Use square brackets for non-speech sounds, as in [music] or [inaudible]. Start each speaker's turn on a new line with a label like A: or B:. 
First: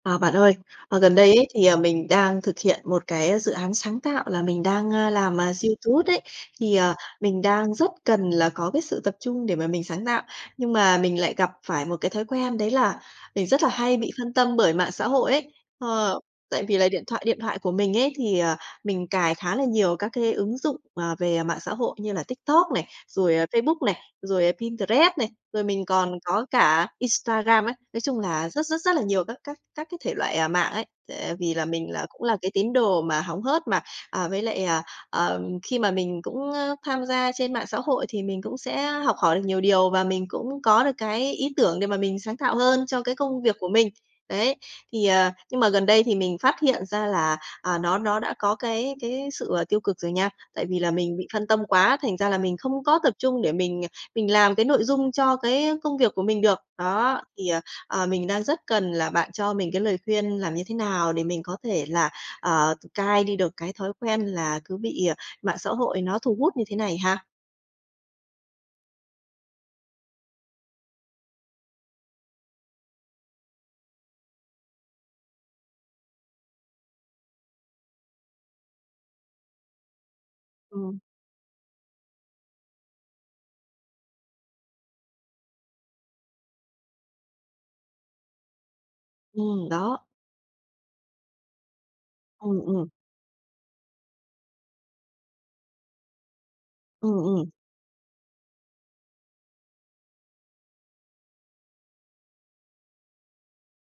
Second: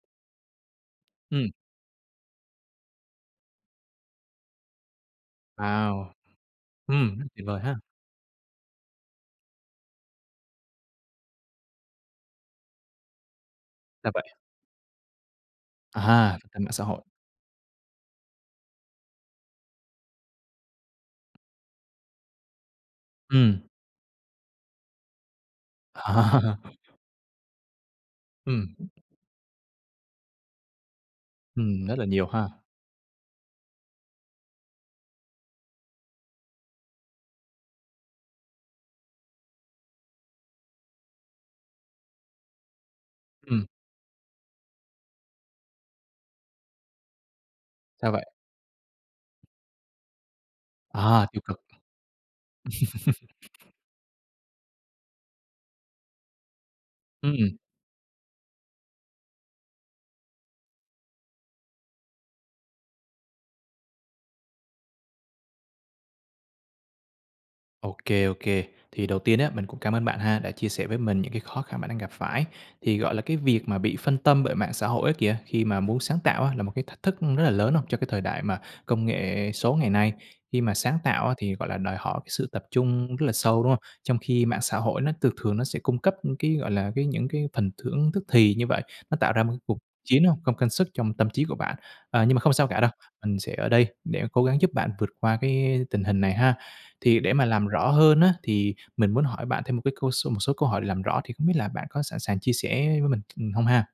A: À bạn ơi, ờ, gần đây ấy,
B: Ừm.
A: thì, ờ, mình đang thực hiện một cái dự án sáng tạo là mình đang làm YouTube
B: Ao,
A: ấy, thì, à,
B: ừm,
A: mình
B: tuyệt vời
A: đang
B: ha!
A: rất cần là có cái sự tập trung để mà mình sáng tạo. Nhưng mà mình lại gặp phải một cái thói quen đấy là mình rất là hay
B: Ra
A: bị
B: vậy.
A: phân tâm bởi mạng xã hội ấy.
B: À
A: Ờ,
B: ha, tại
A: tại
B: mạng
A: vì
B: xã
A: là
B: hội.
A: điện thoại điện thoại của mình ấy, thì mình cài khá là nhiều các cái ứng dụng, à, về mạng xã hội như là TikTok này, rồi
B: Ừm.
A: Facebook này, rồi Pinterest này, rồi mình còn có
B: [laughs]
A: cả Instagram ấy, nói chung là rất,
B: Ừm.
A: rất, rất là nhiều các các các cái thể loại, à, mạng ấy! Tệ vì là
B: Ừm,
A: mình
B: rất là
A: là cũng
B: nhiều
A: là
B: ha.
A: cái tín đồ mà hóng hớt mà, à, với lại, à, ờm, khi mà mình cũng tham gia trên mạng xã hội thì mình cũng sẽ học hỏi được nhiều điều và mình cũng có được cái ý tưởng để mà mình sáng tạo hơn cho cái công việc
B: Ừm.
A: của mình, đấy! Thì ờ, nhưng mà gần đây thì mình phát hiện ra là, à, nó
B: Sao
A: nó
B: vậy?
A: đã có cái cái sự, gọi là, tiêu cực rồi nha, tại vì là mình
B: À,
A: bị
B: tiêu
A: phân tâm
B: cực.
A: quá, thành ra là mình không có tập trung để
B: [laughs]
A: mình mình làm cái nội dung cho cái công việc của mình được. Đó, thì,
B: Ừm.
A: ờ, mình đang rất cần là bạn cho mình cái lời khuyên làm như thế nào để mình có thể là, ờ, t cai đi được cái thói quen là cứ bị mạng xã hội nó thu hút như thế này ha.
B: Ô kê, ô kê. Thì đầu tiên á, mình cũng cảm ơn bạn ha, đã chia sẻ với mình những cái khó khăn bạn đang gặp phải. Thì, gọi là, cái việc mà bị phân tâm bởi mạng xã hội á kìa, khi mà muốn sáng tạo á, là một cái thách thức rất là lớn, đúng không? Trong cái thời đại mà công nghệ số ngày nay, khi mà sáng
A: Ừm.
B: tạo á, thì, gọi là, đòi hỏi cái sự tập trung rất là sâu, đúng không? Trong khi mạng xã hội nó thường thường nó sẽ cung cấp cái, gọi là, cái những cái phần thưởng tức thì như vậy, nó tạo ra một cái
A: Ừm,
B: cuộc
A: đó!
B: chiến không không sức trong tâm trí của bạn. À, nhưng mà không
A: Ừm,
B: sao cả
A: ừm.
B: đâu, mình sẽ ở đây để cố gắng giúp bạn vượt qua cái tình hình này ha.
A: Ừm,
B: Thì để mà
A: ừm.
B: làm rõ hơn á, thì mình muốn hỏi bạn thêm một cái câu s một số câu hỏi để làm rõ thì không biết là bạn có sẵn sàng chia sẻ với mình ch không ha?